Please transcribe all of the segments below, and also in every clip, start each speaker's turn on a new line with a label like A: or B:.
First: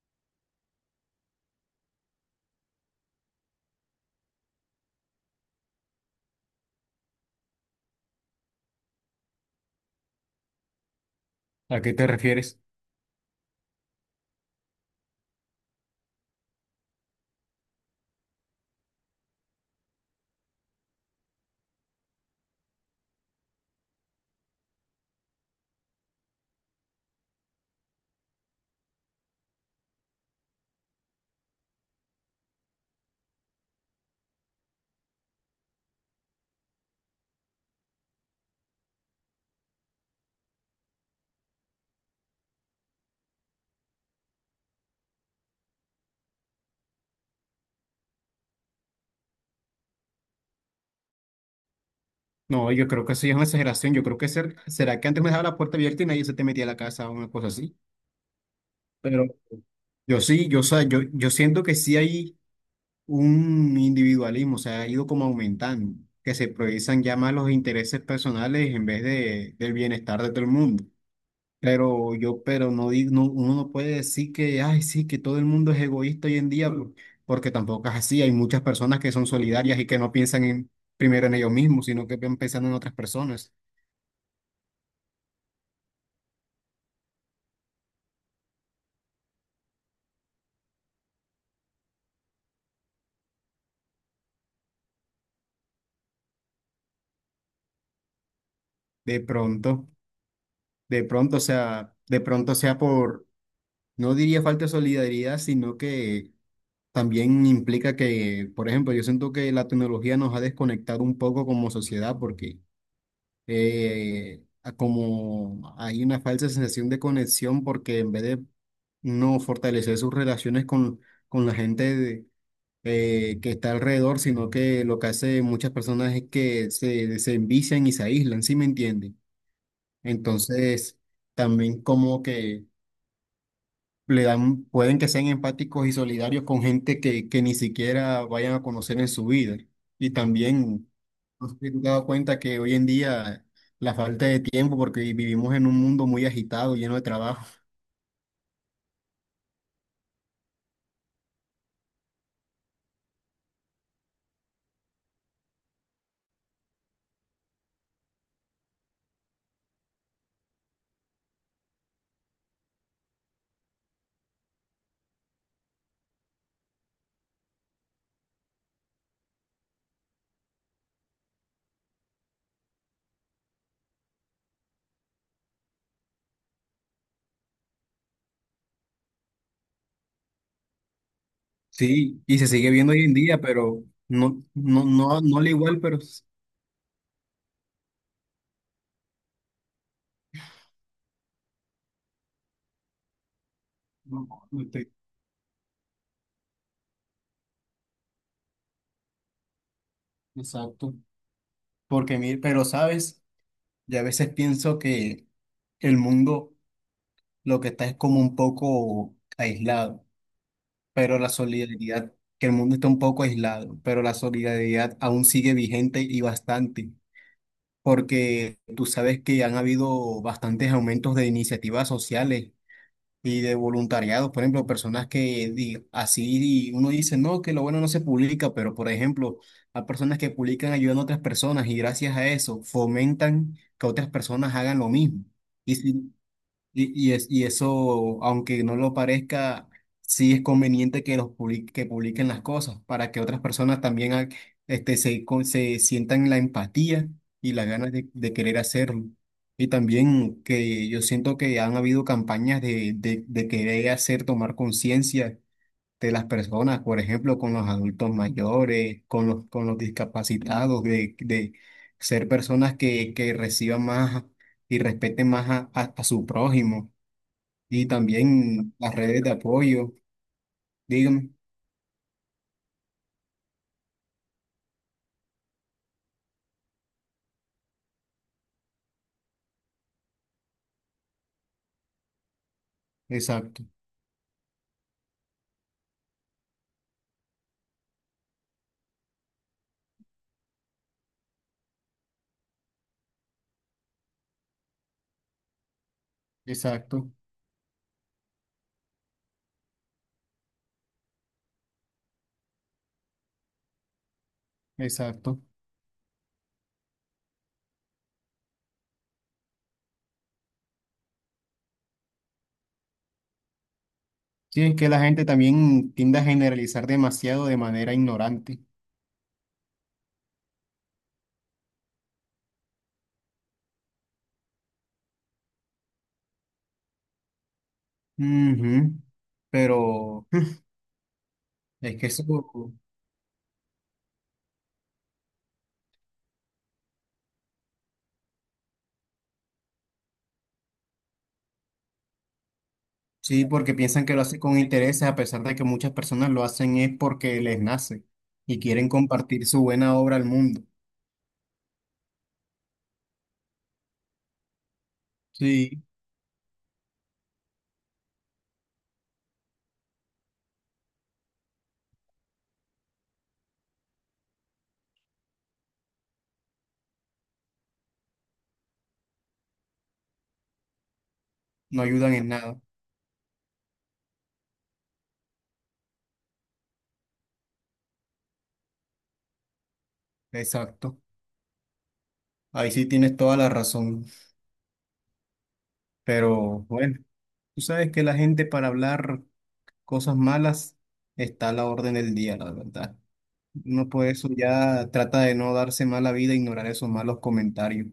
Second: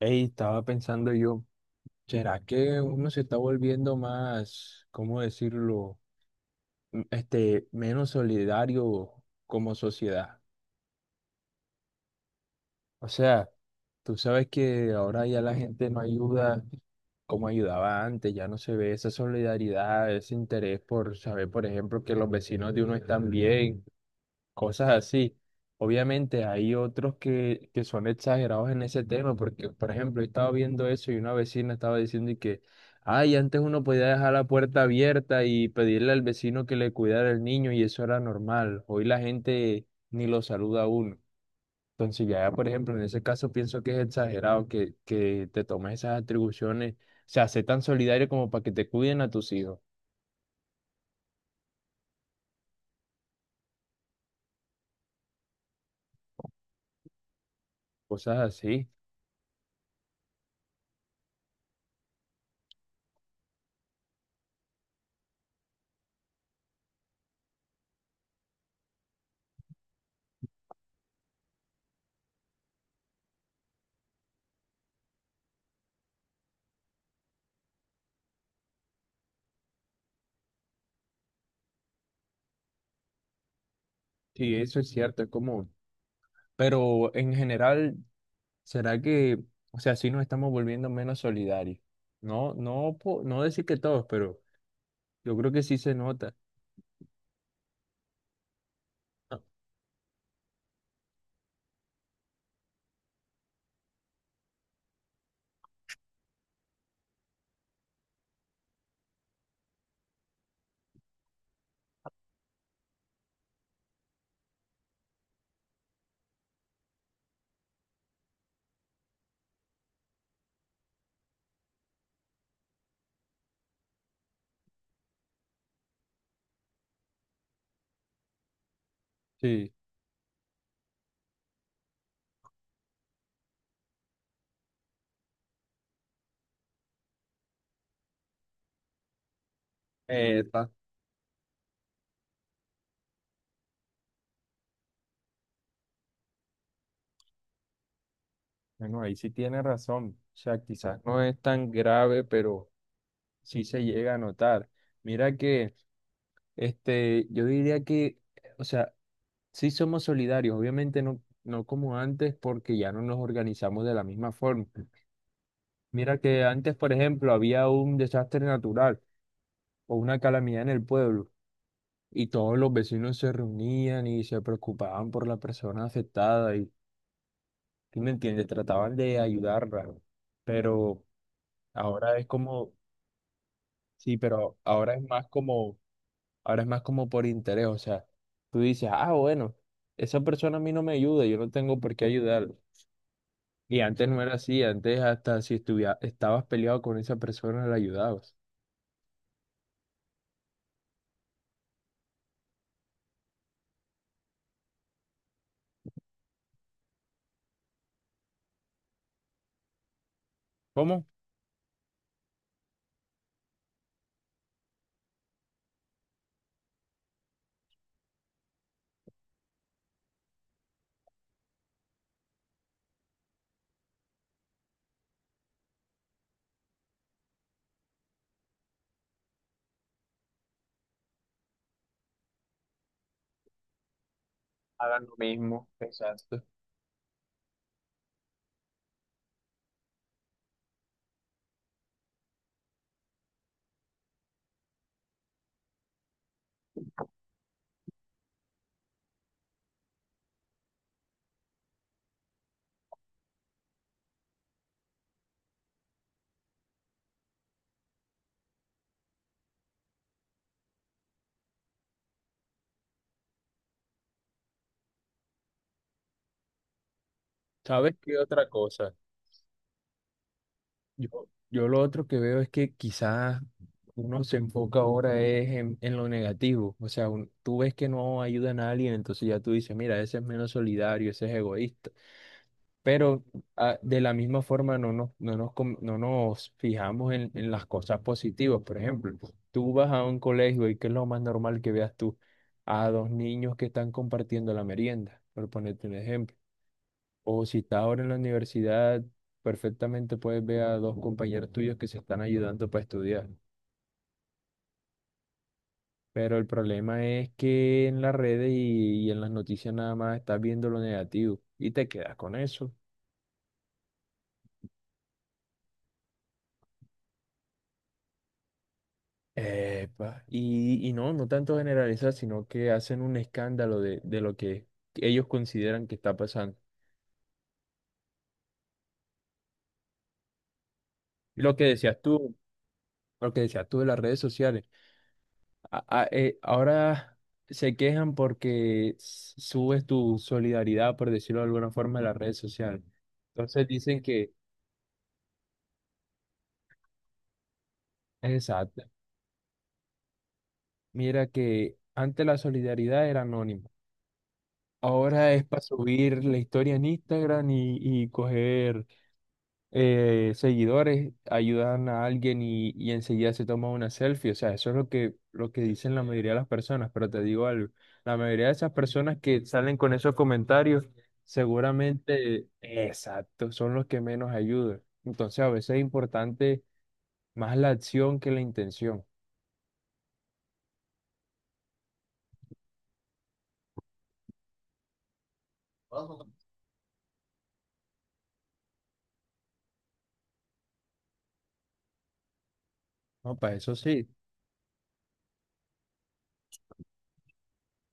A: Ey, estaba pensando yo, ¿será que uno se está volviendo más, cómo decirlo, menos solidario como sociedad?
B: ¿A qué te refieres?
A: O sea, tú sabes que ahora ya la gente no ayuda como ayudaba antes, ya no se ve esa solidaridad, ese interés por saber, por ejemplo, que los vecinos de uno están bien, cosas así. Obviamente hay otros que son exagerados en ese tema, porque por ejemplo, he estado viendo eso y una vecina estaba diciendo y que, ay, antes uno podía dejar la puerta abierta y pedirle al vecino que le cuidara el niño y eso era normal. Hoy la gente ni lo saluda a uno. Entonces ya, por ejemplo, en ese caso pienso que es exagerado que te tomes esas atribuciones, o sea, sé tan solidario como para que te cuiden a tus hijos,
B: No, yo creo que eso ya es una exageración. Yo creo que será que antes me dejaba la puerta abierta y nadie se te metía a la casa o una cosa así.
A: cosas así.
B: Pero yo sí, yo, o sea, yo siento que sí hay un individualismo, o sea, ha ido como aumentando, que se priorizan ya más los intereses personales del bienestar de todo el mundo. Pero no, digo, no, uno no puede decir que, ay, sí, que todo el mundo es egoísta hoy en día, porque tampoco es así. Hay muchas personas que son solidarias y que no piensan primero en ellos mismos, sino que piensan en otras personas.
A: Sí, eso es cierto, es como... Pero en general, ¿será que, o sea, sí nos estamos volviendo menos solidarios? No, no, no decir que todos, pero yo creo que sí se nota.
B: De
A: Ah,
B: pronto, de pronto sea no diría falta de solidaridad, sino que también implica que, por ejemplo, yo siento que la tecnología nos ha desconectado un poco como sociedad porque como hay una falsa sensación de conexión porque en vez de no fortalecer sus relaciones con la gente que está alrededor, sino que lo que hace muchas personas es que se envician y se aíslan, ¿sí me entienden?
A: sí.
B: Entonces, también como que le dan, pueden que sean empáticos y solidarios con gente que ni siquiera vayan a conocer en su vida. Y
A: Epa.
B: también nos hemos dado cuenta que hoy en día la falta de tiempo, porque vivimos en un mundo muy agitado, lleno de trabajo.
A: Bueno, ahí sí tiene razón. O sea, quizás no es tan grave, pero sí se llega a notar. Mira que, yo diría que, o sea, sí somos solidarios, obviamente no, no como antes, porque ya no nos organizamos de la misma forma. Mira que antes, por ejemplo, había un desastre natural o una calamidad en el pueblo, y todos los vecinos se reunían y se preocupaban por la persona afectada y, ¿sí me entiendes? Trataban de ayudarla, pero ahora
B: Sí,
A: es
B: y se sigue
A: como,
B: viendo hoy en día, pero
A: sí,
B: no,
A: pero
B: no,
A: ahora es
B: no,
A: más
B: no le
A: como,
B: igual, pero s-
A: ahora es más como por interés, o sea, tú dices, ah, bueno, esa persona a mí no me ayuda, yo no tengo por qué ayudarla. Y antes no
B: no,
A: era así,
B: no estoy-
A: antes hasta si estuviera, estabas peleado con esa persona la ayudabas.
B: exacto. Pero sabes, ya a veces pienso que el mundo lo que está es como un poco aislado,
A: ¿Cómo?
B: pero la solidaridad, que el mundo está un poco aislado, pero la solidaridad aún sigue vigente y bastante, porque tú sabes que han habido bastantes aumentos de iniciativas sociales y de voluntariados, por ejemplo, personas que di- así y uno dice, no, que lo bueno no se publica, pero por ejemplo, hay personas que publican ayudando a otras personas y gracias a eso fomentan que otras personas hagan lo
A: Hagan lo
B: mismo.
A: mismo,
B: Y si
A: exacto.
B: y, y, es, y eso, aunque no lo parezca, sí es conveniente que publiquen las cosas para que otras personas también ha- este, se, con- se sientan la empatía y las ganas de querer hacerlo. Y también que yo siento que han habido campañas de querer hacer tomar conciencia de las personas, por ejemplo, con los adultos mayores, con los discapacitados, de ser personas que reciban más y respeten más a, a su prójimo. Y
A: ¿Sabes qué otra
B: también
A: cosa?
B: las redes de apoyo,
A: Yo,
B: dígame.
A: yo lo otro que veo es que quizás uno se enfoca ahora es en lo negativo. O sea, tú ves que no ayuda a nadie, entonces ya tú dices, mira, ese es menos solidario, ese es egoísta. Pero
B: Exacto,
A: ah, de la misma forma no nos fijamos en las cosas positivas. Por ejemplo, tú vas a un colegio y ¿qué es lo más normal que veas tú? A dos niños que están compartiendo la merienda, por ponerte un ejemplo.
B: exacto,
A: O si estás ahora en la universidad, perfectamente puedes ver a dos compañeros tuyos que se están ayudando para estudiar.
B: exacto.
A: Pero el problema es que en las redes y en las noticias nada más estás viendo lo negativo y te quedas con eso.
B: Sí, es que la gente también tiende a generalizar demasiado de manera ignorante.
A: Epa. Y no, no tanto generalizar, sino que hacen un escándalo de lo que ellos consideran que está pasando.
B: Ujú, pero
A: Lo que
B: es
A: decías
B: que eso,
A: tú, lo que decías tú de las redes sociales. Ahora se quejan porque subes tu solidaridad, por decirlo de alguna forma, en las redes sociales.
B: sí,
A: Entonces
B: porque
A: dicen
B: piensan que lo
A: que,
B: hacen con intereses, a pesar de que muchas personas lo hacen es porque les nace y
A: exacto,
B: quieren compartir su buena obra al mundo.
A: mira que antes la solidaridad era anónima. Ahora es para
B: Sí,
A: subir la historia en Instagram y coger seguidores, ayudan a alguien y enseguida se toma una selfie. O sea, eso es lo que dicen la mayoría de las personas, pero te digo algo, la mayoría de esas personas que salen con esos comentarios,
B: no ayudan en
A: seguramente,
B: nada.
A: exacto, son los que menos ayudan. Entonces, a veces es importante más la acción que la intención.
B: Exacto. Ahí sí tienes toda la razón. Pero bueno, tú sabes que la gente para hablar cosas malas está a la orden del día, la verdad.
A: No, para eso
B: Uno por
A: sí,
B: eso ya trata de no darse mala vida, ignorar esos malos comentarios,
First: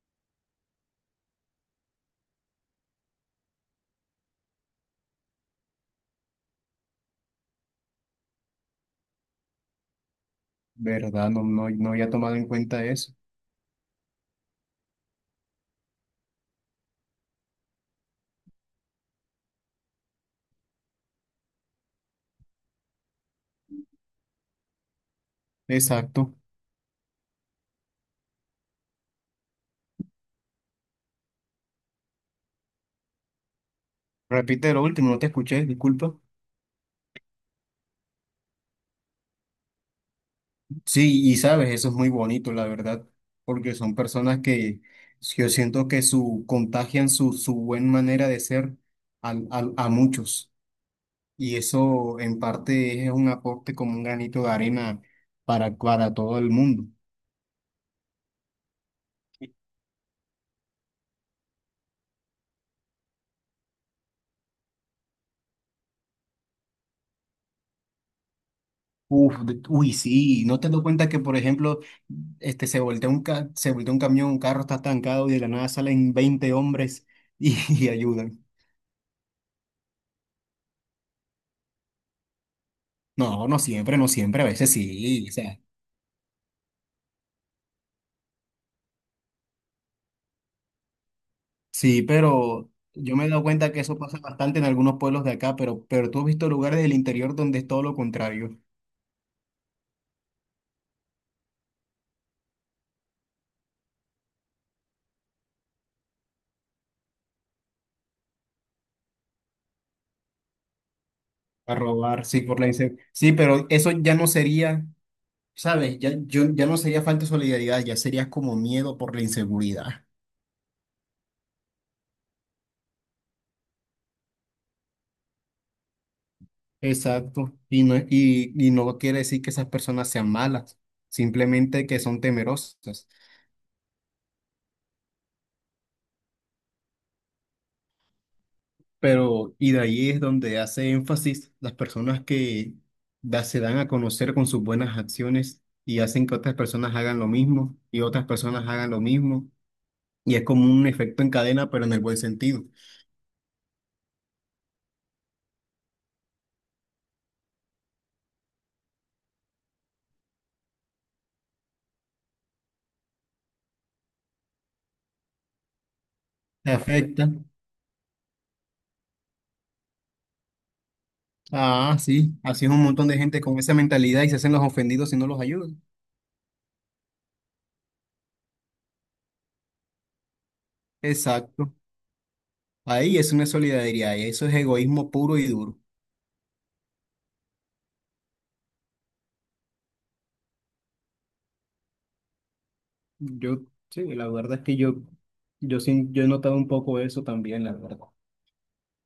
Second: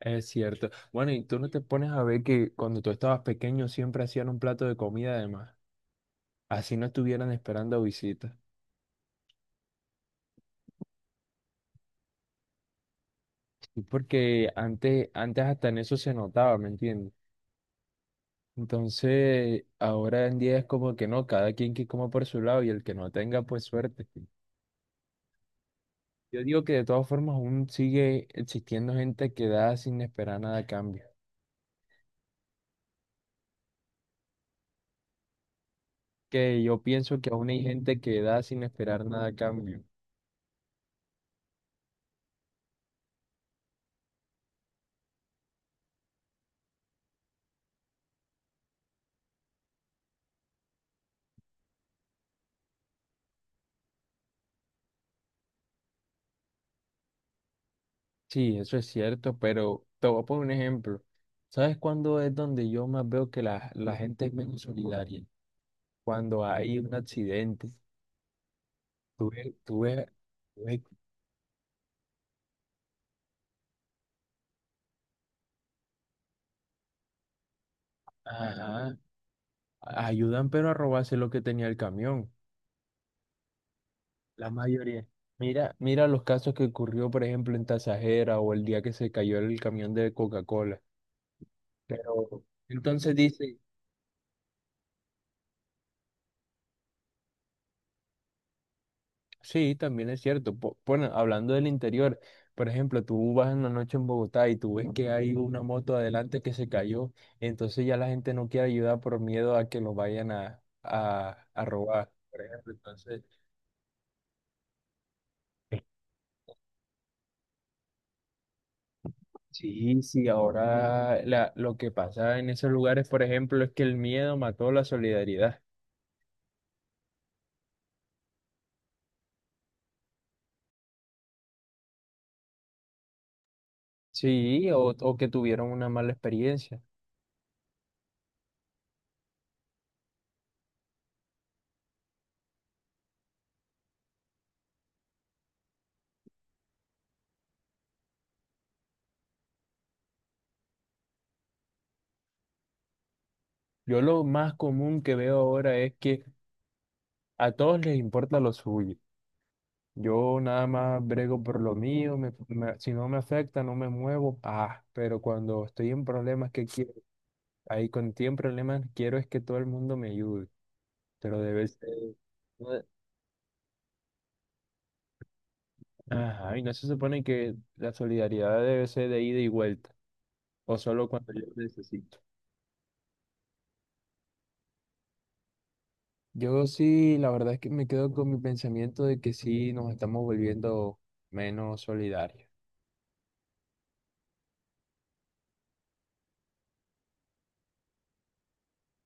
A: es cierto. Bueno, ¿y tú no te pones a ver que cuando tú estabas pequeño siempre hacían un plato de comida además, así no estuvieran esperando visitas?
B: ¿verdad? No, no había tomado en cuenta eso.
A: Y porque antes, antes hasta en eso se notaba, ¿me entiendes? Entonces, ahora en día es como que no, cada quien que coma por su lado y el que no tenga, pues suerte.
B: Exacto.
A: Yo digo que de todas formas aún sigue existiendo gente que da sin esperar nada a cambio.
B: Repite lo último, no te escuché, disculpa.
A: Que yo pienso que aún hay gente que da sin esperar nada a cambio.
B: Sí, y sabes, eso es muy bonito, la verdad, porque son personas que yo siento que su contagian su buena manera de ser a muchos. Y eso en parte es un aporte como un granito de arena para todo el mundo.
A: Sí, eso es cierto, pero te voy a poner un ejemplo. ¿Sabes cuándo es donde yo más veo que la gente es menos solidaria? Cuando hay un accidente. Tú ves, tú ves-
B: Sí, ¿no
A: tú
B: te
A: ves
B: das cuenta que, por ejemplo, se voltea un camión, un carro está estancado y de la nada salen 20 hombres y, y ayudan?
A: Ajá, ayudan pero a robarse lo que tenía el camión,
B: No, no siempre, no siempre, a
A: la
B: veces
A: mayoría.
B: sí, o sea,
A: Mira, mira los casos que ocurrió, por ejemplo, en Tasajera o el día que se cayó el camión de Coca-Cola. Pero
B: sí, pero
A: entonces
B: yo me he dado
A: dice,
B: cuenta que eso pasa bastante en algunos pueblos de acá, pero tú has visto lugares del interior donde es todo lo contrario,
A: sí, también es cierto. Bueno, hablando del interior, por ejemplo, tú vas en la noche en Bogotá y tú ves que hay una moto adelante que se cayó, entonces ya la gente no quiere ayudar por miedo a que lo vayan a
B: a
A: robar,
B: robar, sí,
A: por ejemplo. Entonces
B: sí, pero eso ya no sería, ¿sabes? Ya no sería falta de solidaridad, ya sería como miedo por la
A: sí,
B: inseguridad.
A: sí, ahora lo que pasa en esos lugares, por ejemplo, es que el miedo mató la solidaridad.
B: Exacto. Y no quiere decir que esas personas sean malas, simplemente que son temerosas.
A: Sí, o que tuvieron una mala experiencia.
B: Pero, y de ahí es donde hace énfasis las personas que se dan a conocer con sus buenas acciones y hacen que otras personas hagan lo mismo y otras personas hagan lo mismo. Y es como un efecto en cadena, pero en el buen sentido.
A: Yo lo más común que veo ahora es que a todos les importa lo suyo. Yo nada más brego por lo mío, si no me afecta, no me muevo. Ah, pero cuando estoy en problemas que
B: Te
A: quiero,
B: afecta.
A: ahí con tiempo problemas quiero es que todo el mundo me ayude. Pero debe ser,
B: Ah, sí. Así es
A: no
B: un
A: de-
B: montón de gente con esa mentalidad y se hacen los ofendidos si no los ayudan.
A: ajá, y no se supone que la solidaridad debe ser de ida y vuelta, o solo cuando yo
B: Exacto.
A: necesito.
B: Ahí es una solidaridad y eso es egoísmo puro y duro.
A: Yo sí, la verdad es que me quedo con mi pensamiento de que sí nos estamos volviendo menos solidarios.
B: Yo, sí, la verdad es que yo he notado un poco eso también, la verdad.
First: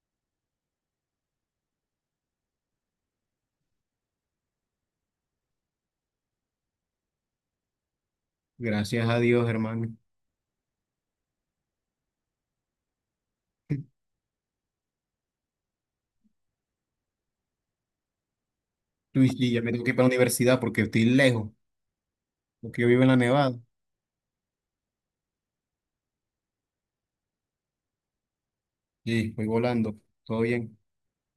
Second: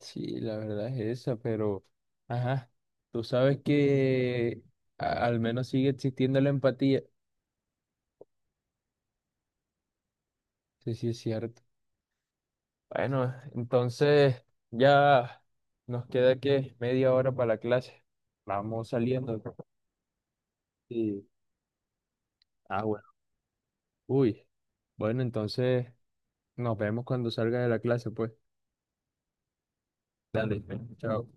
A: Sí, la verdad es esa, pero, ajá, tú sabes que al menos sigue existiendo la empatía.
B: Gracias a Dios, hermano.
A: Sí, sí, es cierto. Bueno, entonces ya nos queda que media hora para la clase. Vamos
B: Tú y
A: saliendo.
B: Sí, ya me tengo que ir para la universidad porque estoy
A: Sí.
B: lejos, porque
A: Ah,
B: yo vivo
A: bueno.
B: en la Nevada.
A: Uy. Bueno, entonces nos vemos cuando salga de la clase, pues.
B: Sí, voy volando. Todo
A: Dale,
B: bien.
A: chao.